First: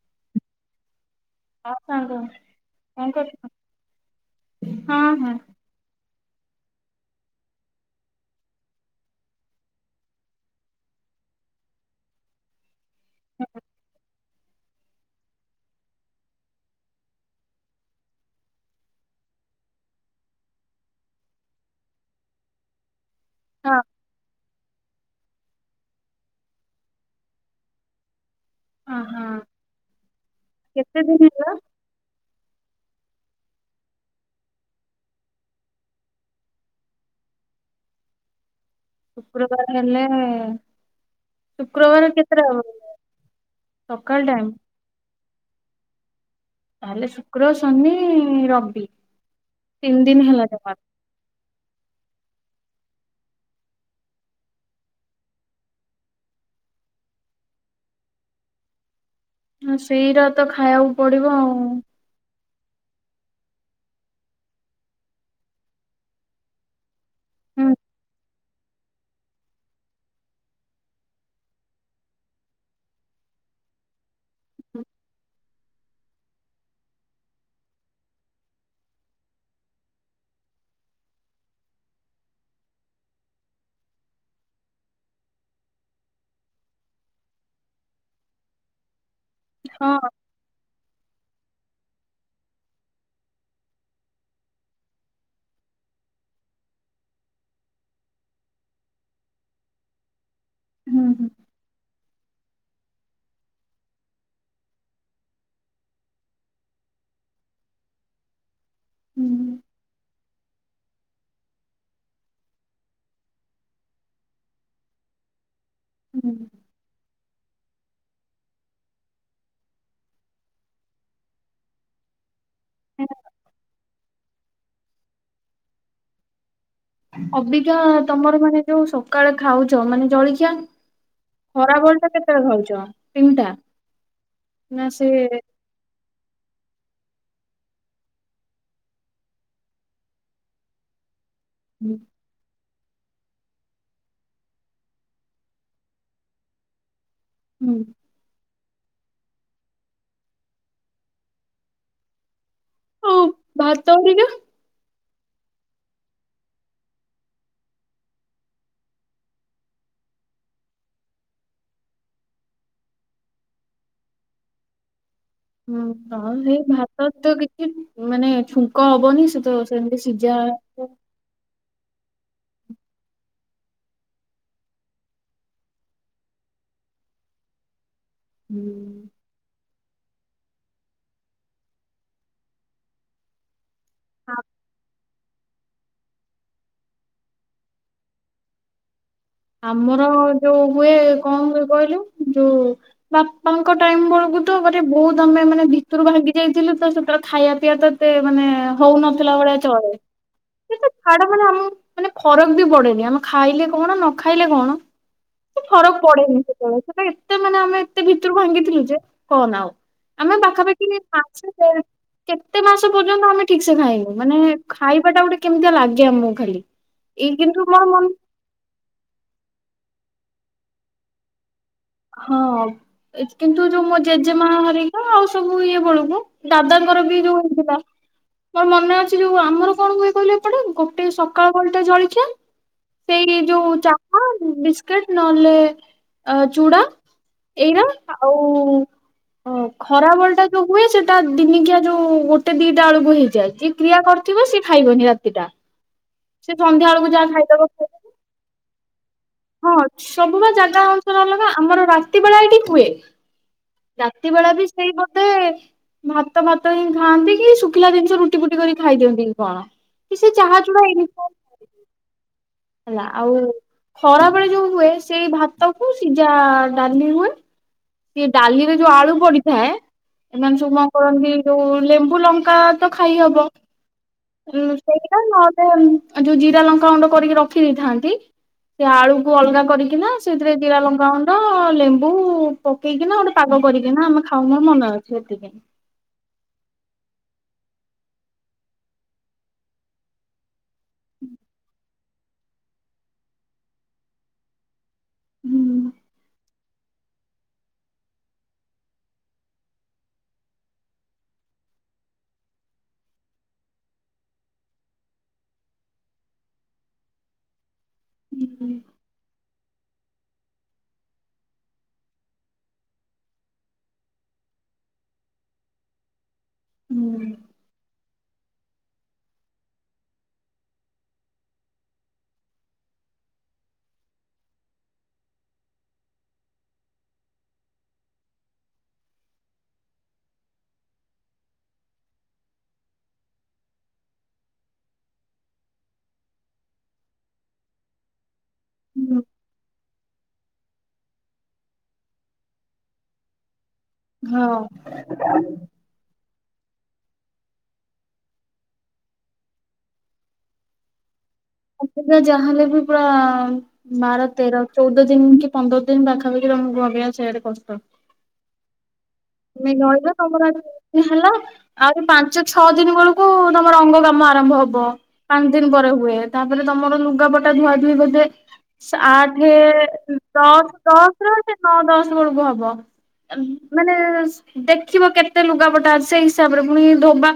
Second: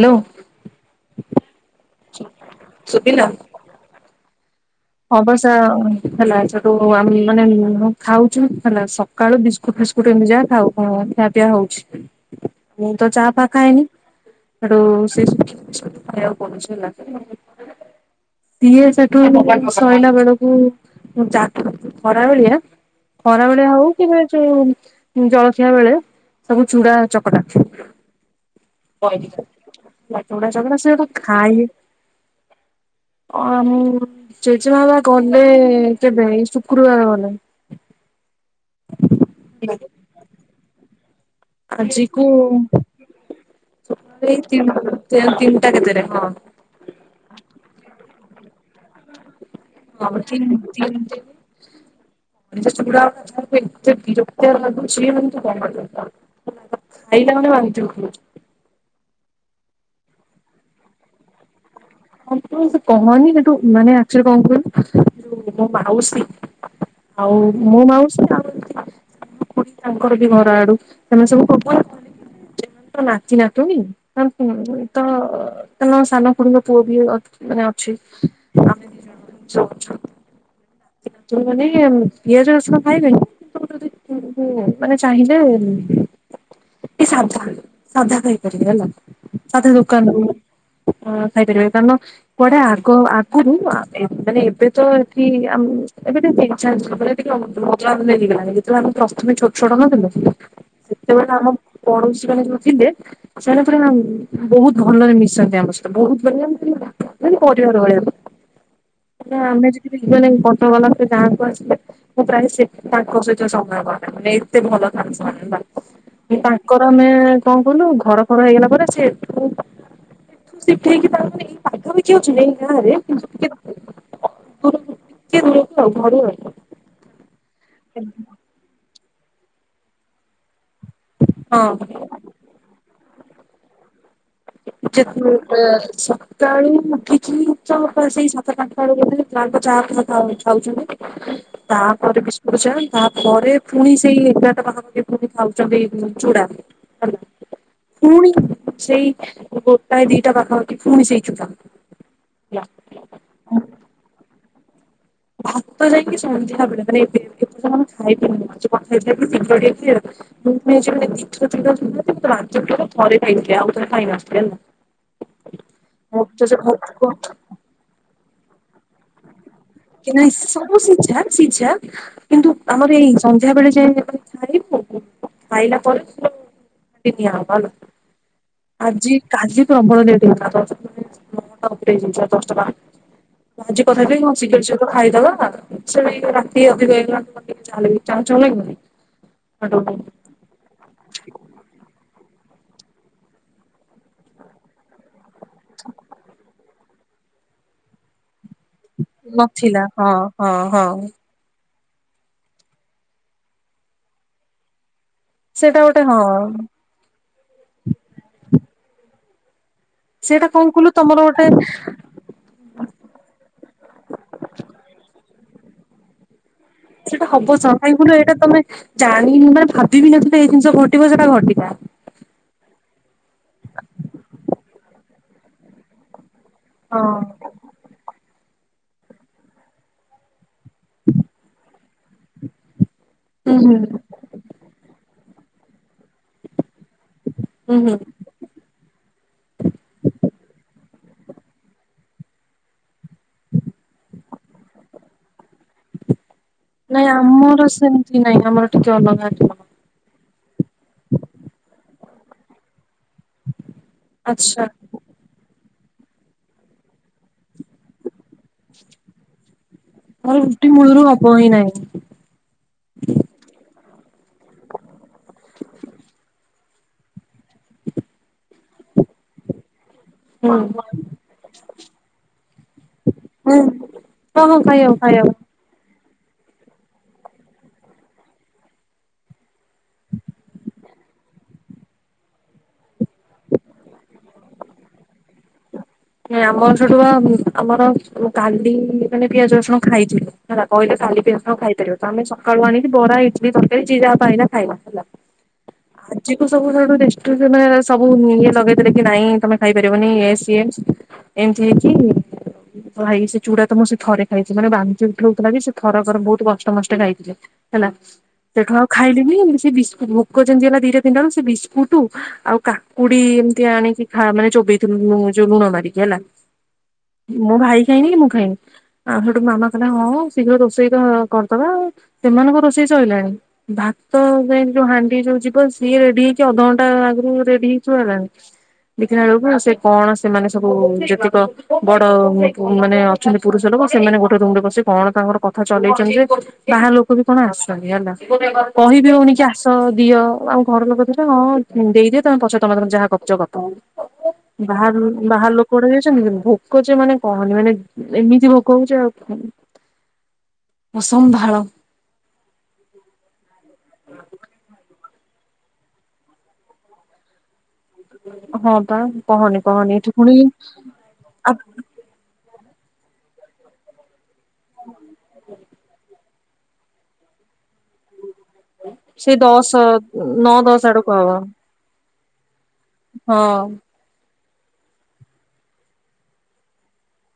Hello ଆସନ୍ତୁ କଣ କରଛ ହବଶ ହେଲା ସେୁ ମାନେ ଖାଉଛୁ ହେଲା ସକାଳୁ ବିସ୍କୁଟ ଫିସ୍କୁଟ ଏମି ଯା ଖାଉ ଖିଆ ପିଆ ହଉଛି ମୁଁ ତ ଚାହା ପାଖଏନି [unintelligible] ଇଏ ସେଠୁ ଶୋଇଲା ବେଳକୁ ଖରା ଯା ବେଳିଆ ଖରାବେଳେଆ ହଁ ହଉ କିବା ଯୋଉ ଜଳଖିଆ ବେଳେ ସବୁ ଚୁଡ଼ା ଚକଟା ହଁ ହଁ ଚୁଡା ଚକଟା କେତେ ସେଟ ଦିନ ହେଲା? ଖାଇ ଅ ମୁଁ ଜେଜେ ବାବା ଗଲେ କେବେ ଏଇ ଶୁକ୍ରବାର ଗଲେ ଶୁକ୍ରବାର ହେଲେ ଆଜି ଶୁକ୍ରବାର କୁ କେତେଟା ହବ ସକାଳ ଟାଇମ୍? ତିନିଟା କେତେରେ ହଁ। ତାହେଲେ ଶୁକ୍ର ଶନି ରବି ତିନି [unintelligible] ଆ ଯୋଉ ଦିନ ହେଲା ଜମାରୁ। ଚୁଡା ଖାଇବାକୁ ଏତେ ବିରକତୀୟ ଲାଗୁଚି ମନେ [unintelligible] ଖାଇଲ ମନେ ବାନ୍ତି ଉଠଉଛି। ସେଇଟା ତ ଖାଇବାକୁ ପଡିବ ଆଉ। ହଁ ମୁଁ ସେ କହନି ସେଠୁ ମାନେ ଆକଚୁଲି କଣ କହିଲୁ ଯଉ ମୋ ମାଉସୀ ଆଉ ହୁଁ ମୋ ମାଉସୀ ଆ ତାଙ୍କର ବି ଘର ଆଡୁ ସେମାନେ ସବୁ [unintelligible] ନାତି, ନାତୁଣି [unintelligible] ସାନ ଖୁଡୀ ଙ୍କ ପୁଅ ବି ମାନେ ଅଛି ଆମେ ଜଣ ମାନେ ପିଆଜ ରସୁଣ ଖାଇବେ କି ଯଦି ମାନେ ଚାହିଁଲେ ସାଧା ସାଧା ଖାଇପାରିବି ହେଲା। ତା ଦେହେ ହଁ ଦୋକାନ ରୁ। ହଁ। ଖାଇପାରିବେ କାରଣ କୁଆଡେ ଆଗ ଆଗରୁ ମାନେ ଏବେ ତ ଏଠି ଏବେ ଟିକ [unintelligible] ନେଇଗଲାଣି ଯେତେବେଳେ ଆମେ ପ୍ରଥମେ ଛୋଟ ଛୋଟ ହେଇ ନ ଥିଲୁ ହୁଁ ସେତେବେଳେ ଆମ ପଡୋଶୀ ମାନେ ଯୋଉ ଥିଲେ ସେମାନେ ପୁରା ବହୁତ ଭଲରେ ମିଶନ୍ତି ଆମ ସହିତ ବହୁତ ପରିବାର ଭଳିଆ ହଁ ହୁଁ ଆମେ ଯେତିକି ଫଟୋ ବାଲା ସେ ଯାହାକୁ ଆସିଲେ ମୁଁ ପ୍ରାୟ ତାଙ୍କ ସହିତ ସମୟ କଟାଏ ମାନେ ଏତେ ଭଲ ଥାନ୍ତି ସେମାନେ। ହୁଁ ତାଙ୍କର ଆମେ କଣ କଲୁ? ଘର ଫର ହେଇଗଲା ପରେ ସେଠୁ ସିପ କିି ତାଙ୍କର ଏଇ ପାଗ ବି କିଛି ଅଛି ଗାଁ ରେ ହୁଁ। [unintelligible] [unintelligible] ଘରୁ ଆଉ। ଅବିକା ତମର ମାନେ ଯୋଉ ସବ ସକାଳେ ଖାଉଛ ମାନେ ଜଳଖିଆ ଖରାବେଳ ହଁ ଟା କେତେବେଳେ ଖାଉଛ? ତିନଟା? [inaudible] ସକାଳୁ ଉଠିକି କି ଉଞ୍ଚ ସେଇ ସାତ କାଠ ତାଙ୍କ ଚା [inaudible] ହୁଁ ତାପରେ ବିସ୍କୁଟ ଚା ତାପ ପରେ ପୁଣି ସେଇ ଏଗାରଟା ପାଖା ପାଖି ପୁଣି ଖାଉଛନ୍ତି ଉମ୍ ଚୁଡା। ହୁଁ ପୁଣି ସେଇ ଗୋଟା ଦିଟା ପାଖାପାଖି ପୁଣି ସେଇ ଚୁଡ଼ା। ହଉ ଭାତ ହେରିକା ଭାତ ଯାଇକି ସନ୍ଧ୍ୟାବେଳେ [inaudible] ହୁଁ ତ ସେଇ ଭାତ ତ କିଛି ମାନେ ଛୁଙ୍କ ହବନି ସେ ତ ସେମିତି କେ ନାଇ ସିଝା ସବୁ ହବ। ସିଝା ସିଜା କିନ୍ତୁ ଆମର ଏଇ ସନ୍ଧ୍ୟା ବେଳେ ଯେ [unintelligible] ଖାଇବୁ ଖାଇଲା ପରେ [inaudible] ନିଆବ ହେଲା ହୁଁ। ଆଜି କାଲି ପ୍ରବଳ ଲେଟ [inaudible] ଆଜି କଥା ହେଇ ଆ- ଶୀଘ୍ର ଶୀଘ୍ର ଖାଇଦବା ସେ ରାତି ଅଧିକ ହେଇଗଲା [unintelligible] ଚାଉ ଚାଉ ଲାଗିବନି। ଆମର ଯୋଉ ହୁଏ କଣ ହୁଏ କହିଲୁ? ଯୋଉ ବାପାଙ୍କ ଟାଇମ ବେଳକୁ ତ ମଟେ ବହୁତ ଆମେ ମାନେ ଭିତରୁ ଭାଙ୍ଗି ଯାଇଥିଲୁ ତ ସେତେ ଖାଇବା ପିଇବା ତ ଏତେ ମାନେ ହଉନଥିଲା ଭଳିଆ ନଥିଲା ଚଳେ ହଁ ହଁ ହଁ ସେତ ଛାଡ ମାନେ ଆମ ମାନେ ଫରକ ବି ପଡେନି ଆମ ଖାଇଲେ କଣ ନ ଖାଇଲେ କଣ ସେ ସେଇଟା ଫରକ ଗୋଟେ ହଁ ପଡେନି ସେତେବେଳେ ସେ ଏତେ ମାନେ ଆମେ ଏତେ ଭିତରୁ ଭାଙ୍ଗିଥିଲୁ ଯେ କହନା ଆଉ। ଆମେ ସେଇଟା କଣ ପାଖାପାଖି କହିଲୁ ତମର ଗୋଟେ ମାସେ ଏ କେତେ ମାସ ପର୍ଯ୍ୟନ୍ତ ଆମେ ଠିକ ସେ ଖାଇନୁ ମାନେ ଖାଇବା ଟା ଗୋଟେ କେମିତି ଲାଗେ ଆମକୁ ଖାଲି ସେଇଟା ଏଇ ହବ କିନ୍ତୁ ସ ମୋର କାହିଁ ମନ କହିଲୁ ଏଇଟା ତମେ ଯା [unintelligible] ଭାବିବିି ନଥିଲି ଏଇ ଜିନିଷ ଘଟିବ ସେଟା ଘଟିଲା। ହଁ କିନ୍ତୁ ଯୋଉ ମୋ ଜେଜେମା ହେରିକା ଆଉ ସବୁ ଇଏ ବେଳକୁ ହଁ ଦାଦାଙ୍କର ବି ଯୋଉ ହେଇଥିଲା ତୋର ମନେ ଅଛି ଯୋଉ ଆମର କଣ ହୁଏ କହିଲେ ପେ ଗୋଟେ ସକାଳୁ ବଳଟେ ଜଳଖିଆ ସେଇ ଯୋଉ ଚାହା ବିସ୍କେଟ ନହେଲେ ଅ ଚୁଡ଼ା। ଏଇରା ଆଉ ଖରା ବେଳ ଟା ଯୋଉ ହୁଏ ସେ ଟା ଦିନିକିଆ ଯୋଉ ଗୋଟେ ଦିଟା ବେଳକୁ ହେଇଯାଏ ଯିଏ କ୍ରିୟା କରିଥିବ ସିଏ ଖାଇବନି ରାତିଟା ସେ ସନ୍ଧ୍ୟା ବେଳକୁ ନାଇଁ ଯାହା ଖାଇଦବ ଆମର ଖାଇବ ସେମିତି ନାଇଁ ଆମରିକ ହମ [unintelligible] ହଁ ସବୁ ବା ଚା ଆମର ରା େବେଡ଼ ଟ ହୁଏ [inaudible] ରାତି ବେଳା ଆଚ୍ଛା ବି ସେଇ ବୋଧେ ଭାତ ଭାତ ହି ଖାଆନ୍ତି କି ଶୁଖିଲା ଜିନିଷ ରୁଟି ଫୁଟି କରି ଖାଇ ଦିଅନ୍ତି କଣ? କି ସେ ମୋର ଚାହା ରୁଟି ଚୁଡା ମୂଳରୁ ଏମିତି ହବ ହିଁ ନାହିଁ। ହେଲା ଆଉ ଖରାବେଳେ ଯୋଉ ହୁଏ ସେଇ ଭାତ କୁ ସିଝା ଆଳୁ ଡାଲି ହୁଏ ସେି ଡାଲିରେ ଯୋଉ ଆଳୁ ପଡିଥାଏ ଏମାନେ ହୁଁ। ସବୁ କରନ୍ତି ଯୋଉ ଲେମ୍ବୁ, ଲଙ୍କା ତ ଖାଇ ହବ ହୁଁ ହଁ ହଁ ଖାଇହବ ସେଇଟା ଖାଇହବ। ନହେଲେ ଆଉ ଯଉ ଜିରା, ଲଙ୍କା ଗୁଣ୍ଡ କରିକି ର ଖିଥାନ୍ତି ସେ ଆଳୁକୁ ଅଲଗା କରିକିନା ସେଥିରେ ଜିରା, ଲଙ୍କା ଗୁଣ୍ଡ, ଲେମ୍ବୁ ପକେଇକିନା ଗୋଟେ ପାଗ କରିକିନା ଆମେ ଖାଉ ମୋର ମନେ ଅଛି। ଆମର ସେଠୁ ବା ଆମର କାଲି ମାନେ ପିଆଜ, ରସୁଣ ଖାଇଥିଲୁ। ହୁଏତ କାଲିି ପିଆଜ, ରସୁଣ ଖାଇପାରିବ। ତ ଆମେ ସକାଳୁ ଆଣିକି ବରା ଇଟଲିି ତରକାରୀ ଯିଏ ଯାହା ପାଇଲା ଖାଇଲା ହେଲା। ହୁଁ ସବୁୁାନେ [inaudible] ସବୁ ଇଏ ଲଗେଇଥିଲେ କି ନାଇଁ ତମେ ଖାଇପାରିବନି ଏ ଏମିତି ହେଇକି ଭାଇ ସେ ଚୁଡା ତ ମୁଁ ସେ ଥରେ ଖାଇଥିଲି ମାନେ ବାନ୍ତି ଉଠଉଥିଲା କି ସେ ଥରକରେ ବହୁତ କଷ୍ଟ ମଷ୍ଟ ଖାଇଥିଲେ ହେଲା ସେଠୁ ଆଉ ଖାଇଲେନି ସେ ମୁ [inaudible] ଯେମିତି ହେଲା ଦିଟା ତିନିଟା ବେଳକୁ ସେ ବିସ୍କୁଟୁ ଆଉ କାକୁଡି ଏମତି ଆଣିକି ମାନେ ଚୋବେଇଥିଲୁ ଯୋଉ ଲୁଣ ମାରିକି ହେଲା। ହଁ। ମୋ ଭାଇ ଖାଇନି କି ମୁଁ ଖାଇନି ଆଉ ସେଠୁ ମାମା କହିଲେ ହଁ ଶୀଘ୍ର ରୋଷେଇ ତ କରିଦବା ଆଉ ସେମାନଙ୍କ ରୋଷେଇ ସଇଲାଣି। ଭାତ ଯ ଯୋଉ ହାଣ୍ଡି ଯୋଉ ଯିବ ସିଏ ରେଡି ହେଇକି ଅଧଘଣ୍ଟା ଆଗରୁ ରେଡି ହେଇଥିବ ହେଲାଣି ଦେଖିଲା ବେଳକୁ ସେ କଣ ସେମାନେ ସବୁ ଯେତିକ ବଡ ମାନେ ଅଛନ୍ତି ପୁରୁଷ ଲୋକ ସେମାନେ ଗୋଟେ ରୁମ ରେ ବସିିକ କଣ ତାଙ୍କର କଥା ଚଲେଇଛନ୍ତି ଯେ ବାହାର ଲୋକ ବି କଣ ଆସିଛନ୍ତି ହେଲା। କହିବି ହଉନି କି ଆସ ଦିଅ [inaudible] ଆଉ ଘର ଲୋକ ରେ ହଁ ଦେଇଦିଅ ତମେ ପଛ ତମେ ତମେ ଯାହା କରୁଛ କରଦବ। ବାହାର ବାହାର ଲୋକ ଗୋଟେ ଯାଇଛନ୍ତି କିନ୍ତୁ ଭୋକ ହଉଛି ମାନେ କହନି ମାନେ ଏମିତି ଭୋକ ହଉଛି ଆଉ ଅସମ୍ଭାଳ। ଆା ଯାହାଲେ ବି ପୁରା ବାର, ତେର, ଚଉଦ ଦିନ କି ପନ୍ଦର ଦିନ ପାଖାପାଖି ତମ ଘରେଇଆ ସେଇଆଡେ କଷ୍ଟ। ହଁ ପା କହନି କହନି ଏଠି ରହିବା ପୁଣି ତମର ହେଲା ଆ ଆହୁରି ପାଞ୍ଚ ଛଅ ଦିନ ବେଳକୁ ତମର ଅଙ୍ଗ କାମ ଆରମ୍ଭ ହବ ପାଞ୍ଚ ଦିନ ପରେ ହୁଏ। ତାପରେ ତମର ଲୁଗାପଟା ବୋଧେ ସେଇ ଆଠେ, ଦଶ ନଅ ଦଶ, ଆଡକୁ ଦଶ ହବ ର ନଅ, ଦଶ କର ହବ ହଁ [inaudible] ମାନେ ଦେଖିବ କେତେ ଲୁଗାପଟା ସେଇ ହିସାବରେ ପୁଣି ଧୋବା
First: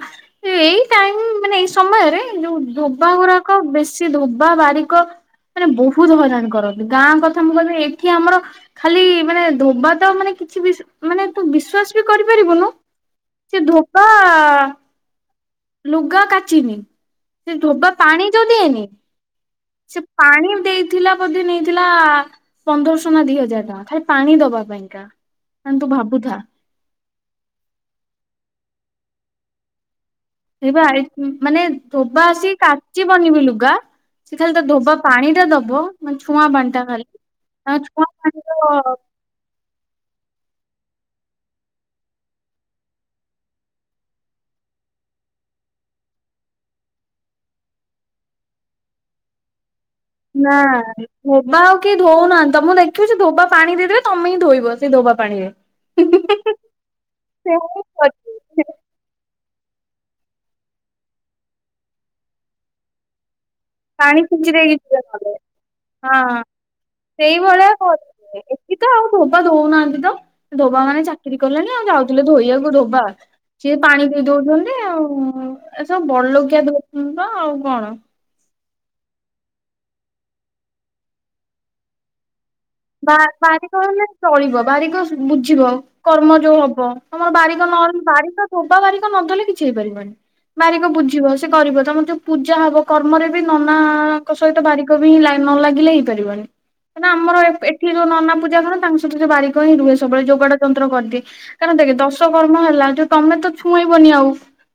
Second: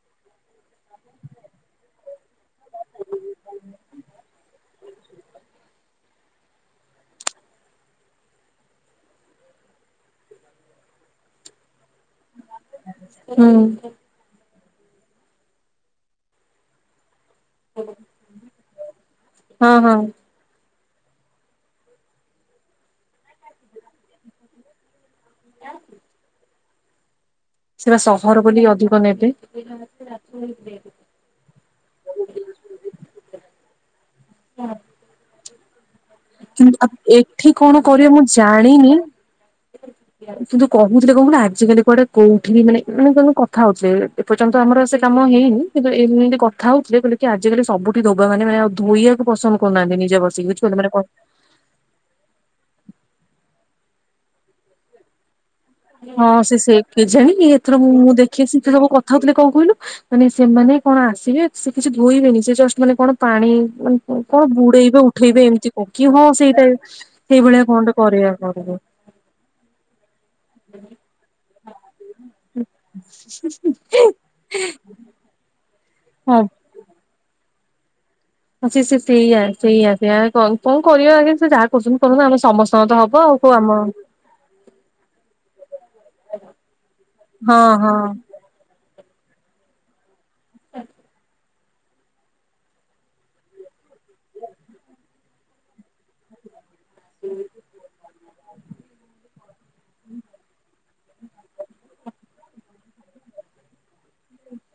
ଏଇ ଟାଇମ ମାନେ ଏଇ ସମୟରେ ଯୋଉ ଧୋବା ଗୁଡାକ ବେଶୀ ଧୋବା ବାରିକ ମାନେ ବହୁତ ହଇରାଣ କରନ୍ତି। ଗାଁ କଥା ମୁଁ କହିବି ଏଇଠି ଆମର ଖାଲି ମାନେ ଧୋବା ତ ମାନେ କିଛି ବି ମାନେ ବିଶ୍ୱାସ ବି କରିବ ପାରିବୁନୁ ହୁଁ ସେ ଧୋକା ଲୁଗା କାଚିନି। ସେ ଧୋବା ପାଣି ଯଉ ଦିଏନି ହଁ ହଁ। ସେ ପାଣି ଦେଇ ଥିଲା ବୋଧେ ନେଇଥିଲା ପନ୍ଦରଶ ନା ଦି ହଜାର ଟଙ୍କା ଖାଲି ପାଣି ଦବା ପାଇଁକା। ମ ତୁ ଭାବୁ ହଁ। ସେପା ସହର ବୋଲି ଅଧିକ ନେବେ। ସେଇ ବା ମାନେ ଧୋବା ଆସିକି କାଚି ବନିବି ଲୁଗା ସେ ଖାଲି ତା ଧୋବା ପାଣି ଟା ଦବ ବୋଉ। କିନ୍ତୁ ଏଠି କଣ କରିବେ ମୁଁ ପାଣିର ଜାଣିନି କିନ୍ତୁ କହୁଥିଲେ କଣ କନି ଆଜିକାଲି କୁଆଡେ କୋଉଠି ବି ମାନେ ମାନେ ତଣୁ କଥା ହଉଥିଲେ ଏପର୍ଯ୍ୟନ୍ତ ଆମର ସେ କାମ ହେଇନି କିନ୍ତୁ ଏମିତି କଥା ହଉଥିଲେ କହିଲେ କି ଆଜିକାଲି ସବୁଠି ଧୋବା ମାନେ ମାନେ ଆଉ ଧୋଇବାକୁ ପସନ୍ଦ କର କହୁନାହାନ୍ତି ନିଜେ ନା ବସିକି ଛି କୁ ମାନେ ଧୋବା ଆଉ କେହି ଧଉନାହାନ୍ତି ତ ମୁଁ ଦେଖିଚି ଧୋବା ପାଣି ଦେଇଦେବେ ତମେ ହିଁ ଧୋଇବ ସେଇ ଧୋବା ପାଣି ରେ। ହଁ ସେ ସେ କେଜାଣି ଏଥର ମୁଁ ମୁଁ ଦେଖିଛି କଥା ହଉଥିଲେ କଣ କୁଅନି। ମାନେ ସେମାନେ କଣ ଆସିବେ ସେ କିଛି ଧୋଇବେନି ସେ ଜଷ୍ଟ ମାନେ କଣ ପାଣି ପାଣି କଣ ଛିଞ୍ଚି ଦେଇକି ଯିବେ ବୁଡେଇବେ ନହେଲେ ଉଠେଇବେ ଏମିତି କ କି କଣ ହଁ ସେଇଟା ସେଇ ଭଳିଆ ସେଇଭଳିଆ କଣ ଟେ କରିବେ କରିବାକୁ ଏଠି ପଡିବ। ତ ଆଉ ଧୋବା ଦଉନାହାନ୍ତି ତ ଧୋବା ମାନେ ଚାକିରି କଲେଣି ଆଉ ଯାଉଥିଲେ ଧୋଇବାକୁ ଧୋବା ସିଏ ପାଣି ଦେଇ ଦଉଛନ୍ତି ଆଉ। ଏ ସବୁ ହଁ ବଡଲୋକିଆ ଦଉଛନ୍ତି ତ ଆଉ କଣ। ଆ ସ ସେଇଆ ସେଇଆ କଣ କରିବା ଆଉ ସେ ଯାହା କରୁଛନ୍ତି କନ ଆମେ ସମସ୍ତେ ବାରିକ ହେଲେ ଚଳିବ ବାରିକ ବୁଝିବ କର୍ମ ଯୋଉ ହବ ତମର ହଁ ବାରିକ ହଁ ନ ବାରିକ ଧୋବା ବାରିକ ନଧେଲେ କିଛି ହେଇପାରିବନି। ବାରିକ ବୁଝିବ। କରିବ ତମ ଯୋଉ ପୂଜା ହବ କର୍ମରେ ବି ନନାଙ୍କ ସହିତ ବାରିକ ବି ହିଁ ନ ଲାଗିଲେ ହେଇପାରିବନି। କାରଣ ଆମର ଏଠି ଯୋଉ ନନା ପୂଜା କରନ୍ତି ତାଙ୍କ ସହିତ ଯୋଉ ବାରିକ ହିଁ ରହେ ସବୁବେଳେ ଯୋଗାଡ ଯନ୍ତ୍ର କରିଦିଏ କାରଣ ଦେଖେ ଦଶ କର୍ମ ହେଲା ଯୋଉ ତମେ ତ ଛୁଇଁବନି ଆଉ।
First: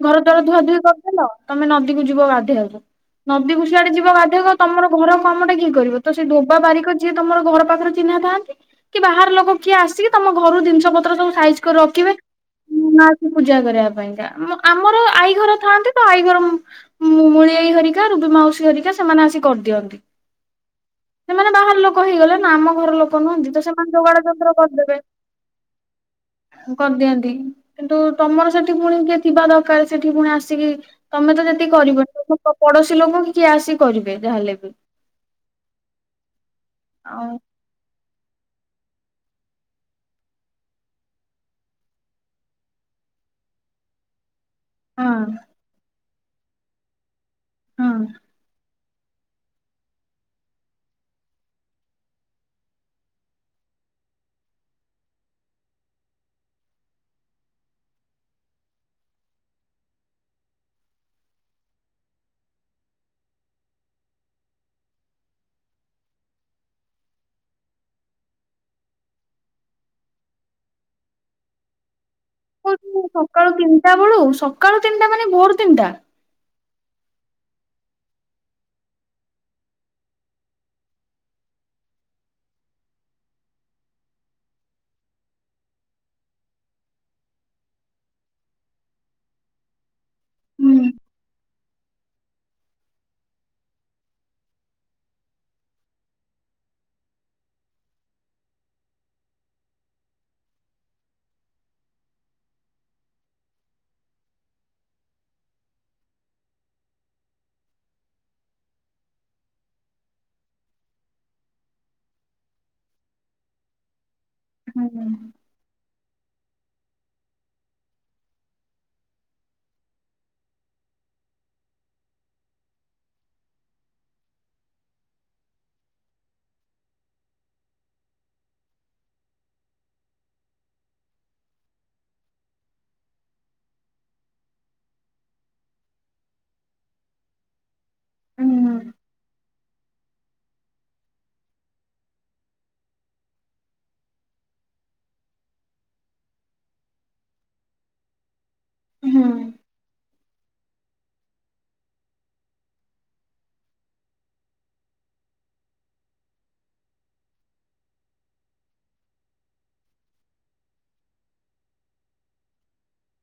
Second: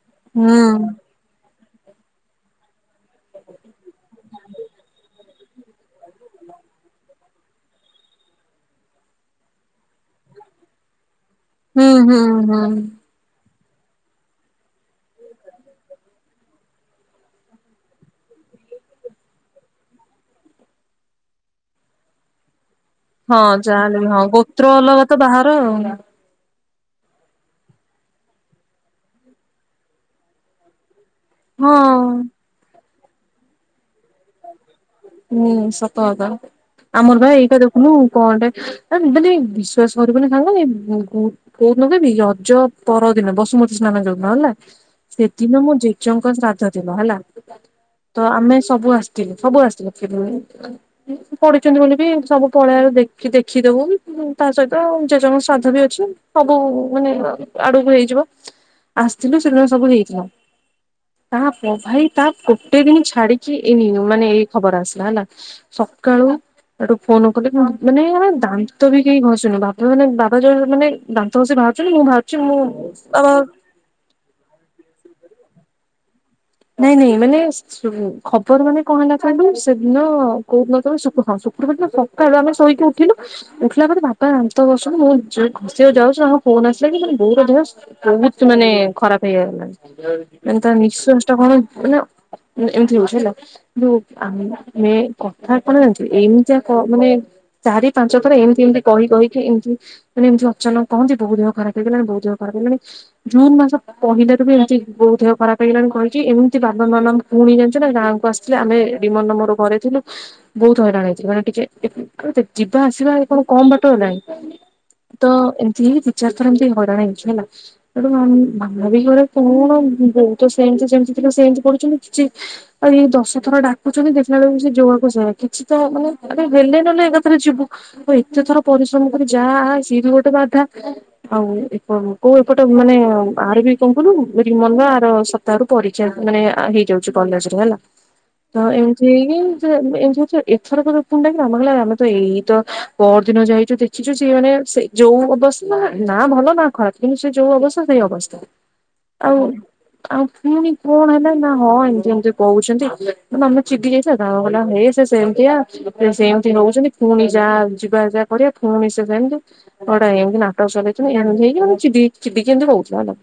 ଘର ଦ୍ୱାର ହୁଁ ଧୁଆଧୁଇ କରିଦେଲ? ତମେ ନଦୀକୁ ଯିବ ଗାଧେଇବାକୁ। ନଦୀ କୁ ସିଆଡେ ଯିବ ଗାଧେଇବାକୁ ଆଉ ତମର ଘର କାମ ଟା ଯିଏ କରିବ ତ ସେ ଧୋବା ବାରିକ ଯିଏ ତମର ଘର ପାଖରେ ଚିହ୍ନା ଥାନ୍ତି କି ବାହାର ଲୋକ କିଏ ଆସିକି ତମ ଘରୁ ଜିନିଷ ପତ୍ର ସବୁ ସାଇଜ କରି ହୁଁ ରଖିବେ ହୁଁ ହୁଁ। ମା ପୂଜା କରିବା ପାଇଁକା ଆମର ଆଈ ଘର ଥାନ୍ତି ତ ଆଈ ଘର ମୂଲେଇ ହରିକା ରୁବି ମାଉସୀ ହରିକା ସେମାନେ ଆସି କରିଦିଅନ୍ତି। ସେମାନେ ବାହାର ଲୋକ ହେଇ ହେଇଗଲେ। ନାଁ ମୁଁ ହଁ ଯାହେଲେ ବି ହଁ ଗୋତ୍ର କରିଦେବେ ଅଲଗା ତ ବାହାର ଆଉ। କରିଦିଅନ୍ତି କିନ୍ତୁ ତମର ସେଠି ପୁଣି କିଏ ଥିବା ଦରକାର ସେଠି ପୁଣି ଆସିକି ତମେ ତ ଯେତିି ହଁ। କରିବନି ଲୋକ ପଡଶୀ କିଛି ଲୋକ କିଏ ଆସି କରିବେ ଯାହାହେଲେ ବି ହୁଁ ସତ କଥା। ଆମର ବା ଆଉ ଏଇଟା ଦେଖୁନୁ କଣ ଟେ ଯଦି ବିଶ୍ଵାସ କରିବୁନି ଖାଇ କୋଉଦିନ ଦେବି ରଜ ପରଦିନ ବସୁମତୀ ସ୍ନାନ ଯୋଉଦିନ ହେଲା। ହଁ ସେଦିନ ମୁଁ ଯ ଜଙ୍କ ଶ୍ରାଦ୍ଧ ଥିବ ହେଲା ହଁ ତ ଆମେ ସବୁ ଆସିଥିଲେ ସବୁ ଆସିଥିଲେ। ପଢିଛନ୍ତି ବୋଲି ବି ସବୁ ପଳେଇଆଇଲୁ ଦେଖି ଦେଖିଦବୁ ତା ସହିତ ଜେଜଙ୍କ ଶ୍ରାଦ୍ଧ ବି ଅଛି ସବୁ ମାନେ ଆଡକୁ ହେଇଯିବ ଆସିଥିଲୁ ସେଦିନ ସବୁ ହେଇଥିଲା ତା ପ ଭାଇ ତା ଗୋଟେ ଦିନ ଛାଡିକି ଏଇନେ ମାନେ ଖବର ଆସିଲା ହେଲା ସକାଳୁ ସେଠୁ ଫୋନ କଲେ ମାନେ ଦାନ୍ତ ବି କେହି ଘଶିନୁ ବାବା ମାନେ ବାବା ଯୋଉ ମାନେ ଦାନ୍ତ ଘସି ବାହାରୁଛନ୍ତି ମୁଁ ବା ସକାଳୁ ତିନିଟା ବେଳୁ ସକାଳୁ ତିନିଟା ମାନେ ଭୋର ତିନ୍ଟା ନାଇଁ ନାଇଁ ମାନେ ଖବର ମାନେ କଣ ହେଲା କହିଲୁ ସେଦିନ କହୁ ଦିନ ତ ହଁ ଶୁକ୍ରବାର ଦିନ ସକାଳୁ ଆମେ ଶୋଇକି ଉଠିଲୁ ଉଠିଲା ପରେ ବାପା ଦାନ୍ତ ଘଷୁଛନ୍ତି ମୁଁ ଯ ଘସିବାକୁ ଯାଉଛି ଆମ ଫୋନ ଆସିଲା କି ମାନେ ବୋଉର ଦେହ ବହୁତ ମାନେ ଖରାପ ହେଇଗଲାଣି ମାନେ ତା ହୁଁ ନିଃଶ୍ୱାସ କଣ ମାନେ ଏମିତି ହଉଛି ହେଲା କି ଯୋଉ ଅମେ କଥା କଣ ଜାଣିଛୁ ଏମିତିଆ କ ମାନେ ଚାରି ପାଞ୍ଚ ଥର ଏମତି ଏମତି କହି କହିକି ଏମତି ମାନେ ଏମିତି ଅଚାନକ କହନ୍ତି ବହୁ ଦେହ ଖରାପ ହେଇଗଲାଣି ବହୁ ଦେହ ଖରାପ ହେଇଗଲାଣି ମାନେ ଜୁନ୍ ମାସ ପହିଲାରୁ ବି ଏମିତି ବୋହୁ ଦେହ ଖରାପ ହେଇଗଲାଣି କହିକି କି ଏମିତି ବାବା ମାମା ମ୍ ପୁଣି ଜାଣିଛ ନା ଗାଁକୁ ଆସିଥିଲେ ଆମେ ଡିମନ ମୋର ଘରେ ଥିଲୁ ବହୁତ ହଇରାଣ ହେଇଥିଲି ମାନେ ଟିକେ ଯିବା ଆସିବା କଣ କମ ବାଟ ହେଲାଣି। ହୁଁ ହୁଁ। ତ ଏମତି ହିଁ। ଦିଚାରଥର ଏମିତି ହଇରାଣ ହେଇଛି ହେଲା ତେଣୁ ମାମା ବି ଘରେ କଣ ବହୁ ତ ସେମିତି ଯେମତି ସେମତି କରୁଛନ୍ତି କିଛି ଆଉ ଇଏ ଦଶ ଥର ଡାକୁଛନ୍ତି ଦେଖିଲା ବେଳେ କୁ ସେ ଯୋଆକୁ ସେୟା କିଛି ତ ମାନେ ହେଲେ ନହେଲେ ଏକାଥରେ ଯିବୁ ଆଉ ଏତେ ଥର ପରିଶ୍ରମ କରି ଯା ଆ ସିଏ ବି ଗୋଟେ ବାଧା ଆଉ ଏ କୋଉ ଏପଟ ମାନେ ଆର ବି କଣ କହିଲୁ ମନ ଆର ସପତାହରୁ ପରୀକ୍ଷା ମାନେ ହେଇଯାଉଛି କଲେଜ ରେ ହେଲା। ତ ହଁ ଏମିତି ହେଇକି ସେ ଏମତି ହଉ ଏଥର ତ ପୁଣି ଡାକିଲା ମାମା କହିଲା ଆମେ ତ ଏଇ ତ ପରଦିନ ଯାଇଇଛୁ ଦେଖିଛୁ ସେ ମାନେ ସେ ଯୋଉ ଅବସ୍ଥା ନା ଭଲ ନା ଖରାପ କିନ୍ତୁ ସେ ଯୋଉ ଅବସ୍ଥା ସେଇ ଅବସ୍ଥାରେ ଆଉ ଆଉ ପୁଣି କଣ ହେଲା ନା ହଁ ଏମତି ଏମିତି କହୁଛନ୍ତି ଆମେ ଚିଡି ଯାଇଥିଲା ତ ହେଲା ହେ ସେ ସେମତିଆ ସେମତି ହଉଛନ୍ତି ପୁଣି ଯା ଯିବା ଯା କରିବା ପୁଣି ସେ ସେମତି ଏମତି ନାଟକ ଚଲେଇଥିଲ ଏମିତି ହେଇକି ମାନେ ଚିଡି ଚିଡ଼ିକି ଏମିତି ହଉଥିଲା ହେଲା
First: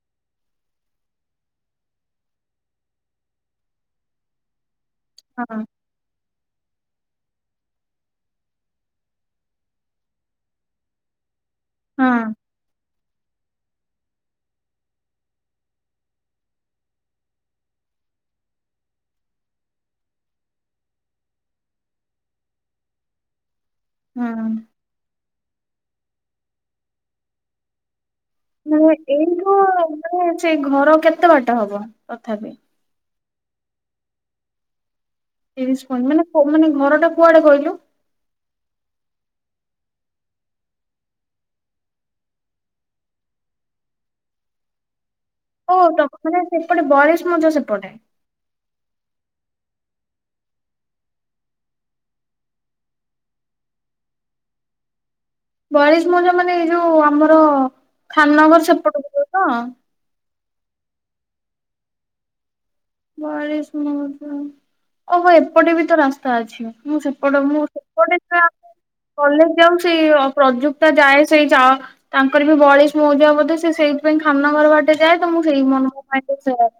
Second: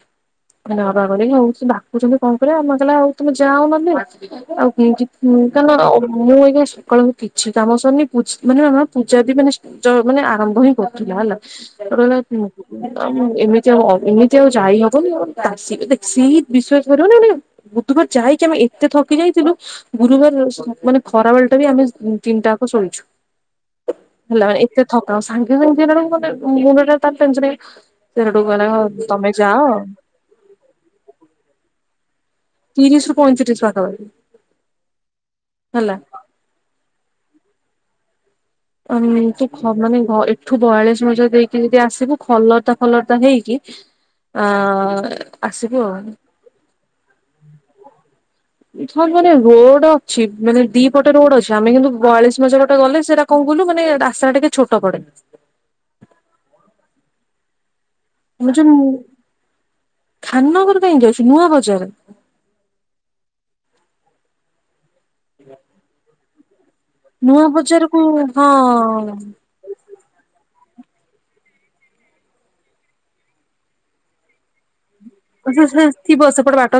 କହିଲା ଅବା ଗଲେଣି ନା ଆଉ କହୁଛନ୍ତି କଣ କରିବା ମତେ କହିଲା ଆଉ ତମେ ଯାଅ ନହେଲେ ଆଉ ଏଇଛି ପୁଣି ହଁ କାରଣ ମୁଁ ଆଜ୍ଞା। ସକାଳଙ୍କୁ କିଛି କାମ ସରିନି ପୂଜ୍ ମାନେ ହଁ ପୂଜା ବି ମାନେ ଯଅ ମାନେ ଆରମ୍ଭ ହିଁ କରୁଥିଲା ହେଲା। ରହିଲା ଆ ମୁଁ ଏମିତି ଆଉ ହ ଏମିତି ଆଉ ଯାଇହବନି ଆଉ ଆସକି ଦେଖି ବିଶ୍ଵାସ କରାନା ମାନେ ବୁଧବାର ଯାଇକି ଆମେ ଏତେ ଥକି ଯାଇଥିଲୁ ଗୁରୁବାର ମାନେ ଖରାବେଳ ଟା ବି ଆମେ ତିନିଟା ଆକ ଶୋଇଛୁ ହେଲା ହଁ ମାନେ ଏତେ ଥକା [unintelligible] ମାନେ ତମେ ଏଇଠୁ ଯାଅ ମାନେ ସେଇ ଘର କେତେ ବା ଟ ହବ ତଥାପି ତିରିଶରୁ ପଇଁତିରିଶ ପାଖାପାଖି। ତିରିଶ ହେଲା ପ ମାନେ ମାନେ ଘରଟା କୁଆଡେ କଇଲୁ? ତୁ ମାନେ ଏଠୁ ବୟାଳିଶ ମଜାର ଦେଇକି ଯଦି ଆସିବୁ ଖଲରଦା ଖଲରଦା ହେଇକି ଆ ଓ ଆସିବୁ ତ ଆଉ। ମାନେ ସେପଟେ ବାୟାଳିଶି ମୌଜା ସେପଟେ। ହଁ ମାନେ ରୋଡ ଅଛି ମାନେ ଦିପଟେ ରୋଡ ଅଛି ଆମେ କିନ୍ତୁ ବୟାଳିଶ ମୌଜା ବାଟେ ଗଲେ ସେଇଟା କଣ କଇଲୁ ମାନେ ରାସ୍ତା ଟା ଟିକେ ଛୋଟ ପଡେ। ବଇଆଳିଶି ମୌଜା ମାନେ ଏଇ ଯୋଉ ଆମର ଖାନନଗର ସେପଟକୁ ତ। ଖାନଗର କାହିଁକି ଆସୁଚି ନୂଆ ବଜାର। ବୟାଳିଶି ମୌଜା। ଓହୋ ଏପଟେ ବି ତ ରାସ୍ତା। ତା ଅଛି। ମୁଁ ସେପଟେ ନୂଆ ମୁଁ ବଜାରକୁ ସେପଟେ ଜା ଆମେ ହଁ କଲେଜ ଯାଉ ସେ ପ୍ରଯୁ ଯାଏ ସେଇ ଯାଅ ତାଙ୍କର ବି ବୟାଳିଶ ମୌଜା ବୋଧ ସେ ସେଇଥିପାଇଁ ଖାନ ନଗର ବା ତେ ଯାଏ ତ ମୁଁ ସେ ସେଇ ସେ ମନ ଥିବ ସେପଟେ [unintelligible] ବାଟ